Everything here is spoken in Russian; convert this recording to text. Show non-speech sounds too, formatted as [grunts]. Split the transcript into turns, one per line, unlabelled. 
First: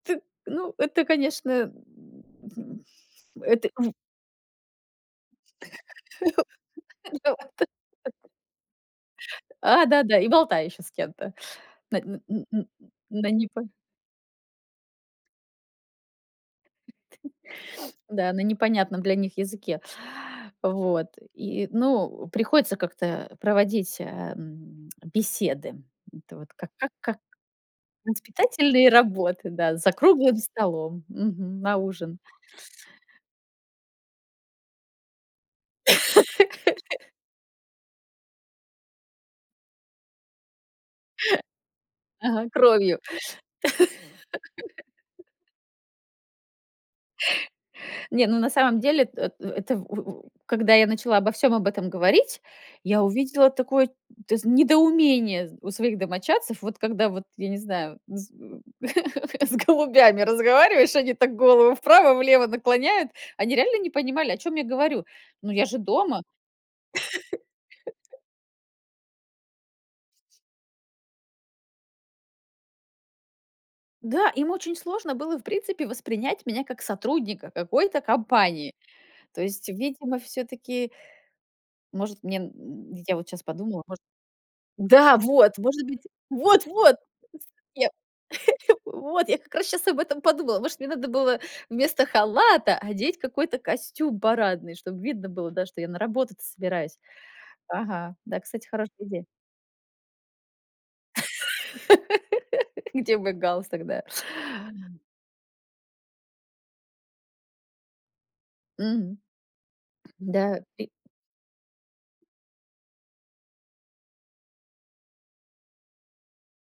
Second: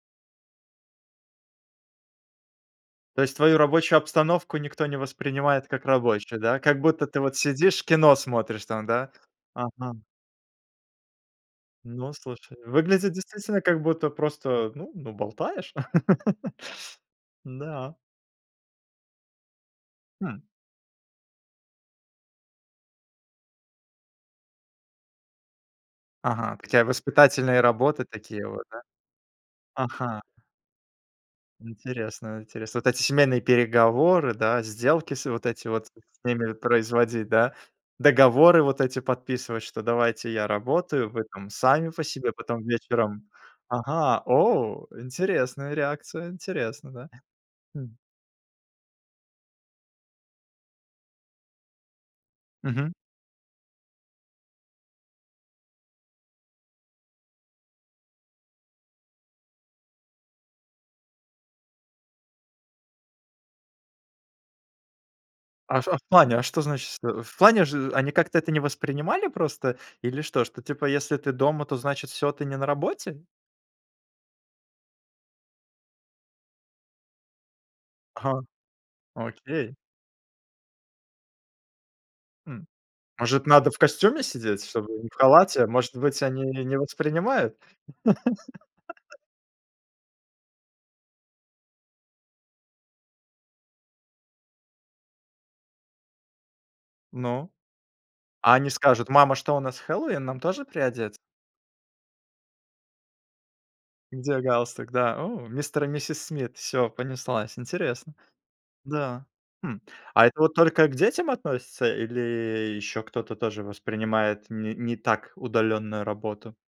Т Ну, это, конечно, [grunts]
То есть твою
это
рабочую обстановку никто не воспринимает как рабочую, да? Как будто
[laughs]
ты вот
виновата.
сидишь, кино смотришь там, да?
А,
Ага.
да-да, и болтаю ещё с кем-то, на
Ну
н н
слушай,
н
выглядит
на
действительно
непо
как будто просто, ну ну, болтаешь. [laughs]
Т
Да.
Да, на непонятном для них языке.
Хм.
Вот. И, ну, приходится как-то проводить, эм, беседы. Это вот
Ага,
как
такая
как как
воспитательные работы такие вот, да?
воспитательные работы, да, за
Ага.
круглым столом, мгм, на ужин.
Интересно интересно. Вот эти семейные переговоры, да, сделки с вот эти вот с ними
[laughs]
производить, да. Договоры вот эти подписывать, что давайте я работаю, вы там сами по себе.
Ага,
Потом
кровью.
вечером Ага. О!
[laughs]
Интересная реакция, интересно, да. Хм.
Не, ну на самом деле, т э э это в у у когда я начала обо всем об этом говорить,
Мгм.
я увидела такое, ты зна недоумение у своих домочадцев. Вот когда вот, я не знаю, с [laughs] с голубями разговариваешь, они так голову вправо-влево наклоняют. Они реально не понимали, о чём я говорю. Ну я же
А в а в
дома.
плане, а что значит шт В плане же они
[laughs]
как-то это не воспринимали просто? Или что, что типа если ты дома, то значит всё, ты не на работе?
Да, им очень сложно было, в принципе, воспринять меня как сотрудника какой-то
Ага.
компании. То есть,
Окей.
видимо, всё-таки Может, мне
Хм.
н я вот щас
Может надо в
подумала, может
костюме сидеть, чтобы не в
Да, вот!
халате?
Может
Может
быть
быть, они не
Вот-вот!
воспринимают?
Совет. [chuckles]
[laughs]
Вот я как раз щас об этом подумала. Может, мне надо было вместо халата одеть какой-то костюм парадный, чтоб видно было, да, что я на работу-то собираюсь.
Ну.
Ага, да,
А
кстати,
они
хорошая
скажут:
идея.
"Мама, что, у нас Хэллоуин, нам тоже приодетьс?"
[laughs] Где мой галстук, да?
Где галстук, да. О! Мистер и миссис Смит, всё понеслась, интересно.
Мгм.
Да. Хм. А это вот
Да, и
только к детям относится, или еще кто-то тоже воспринимает не не так удаленную работу?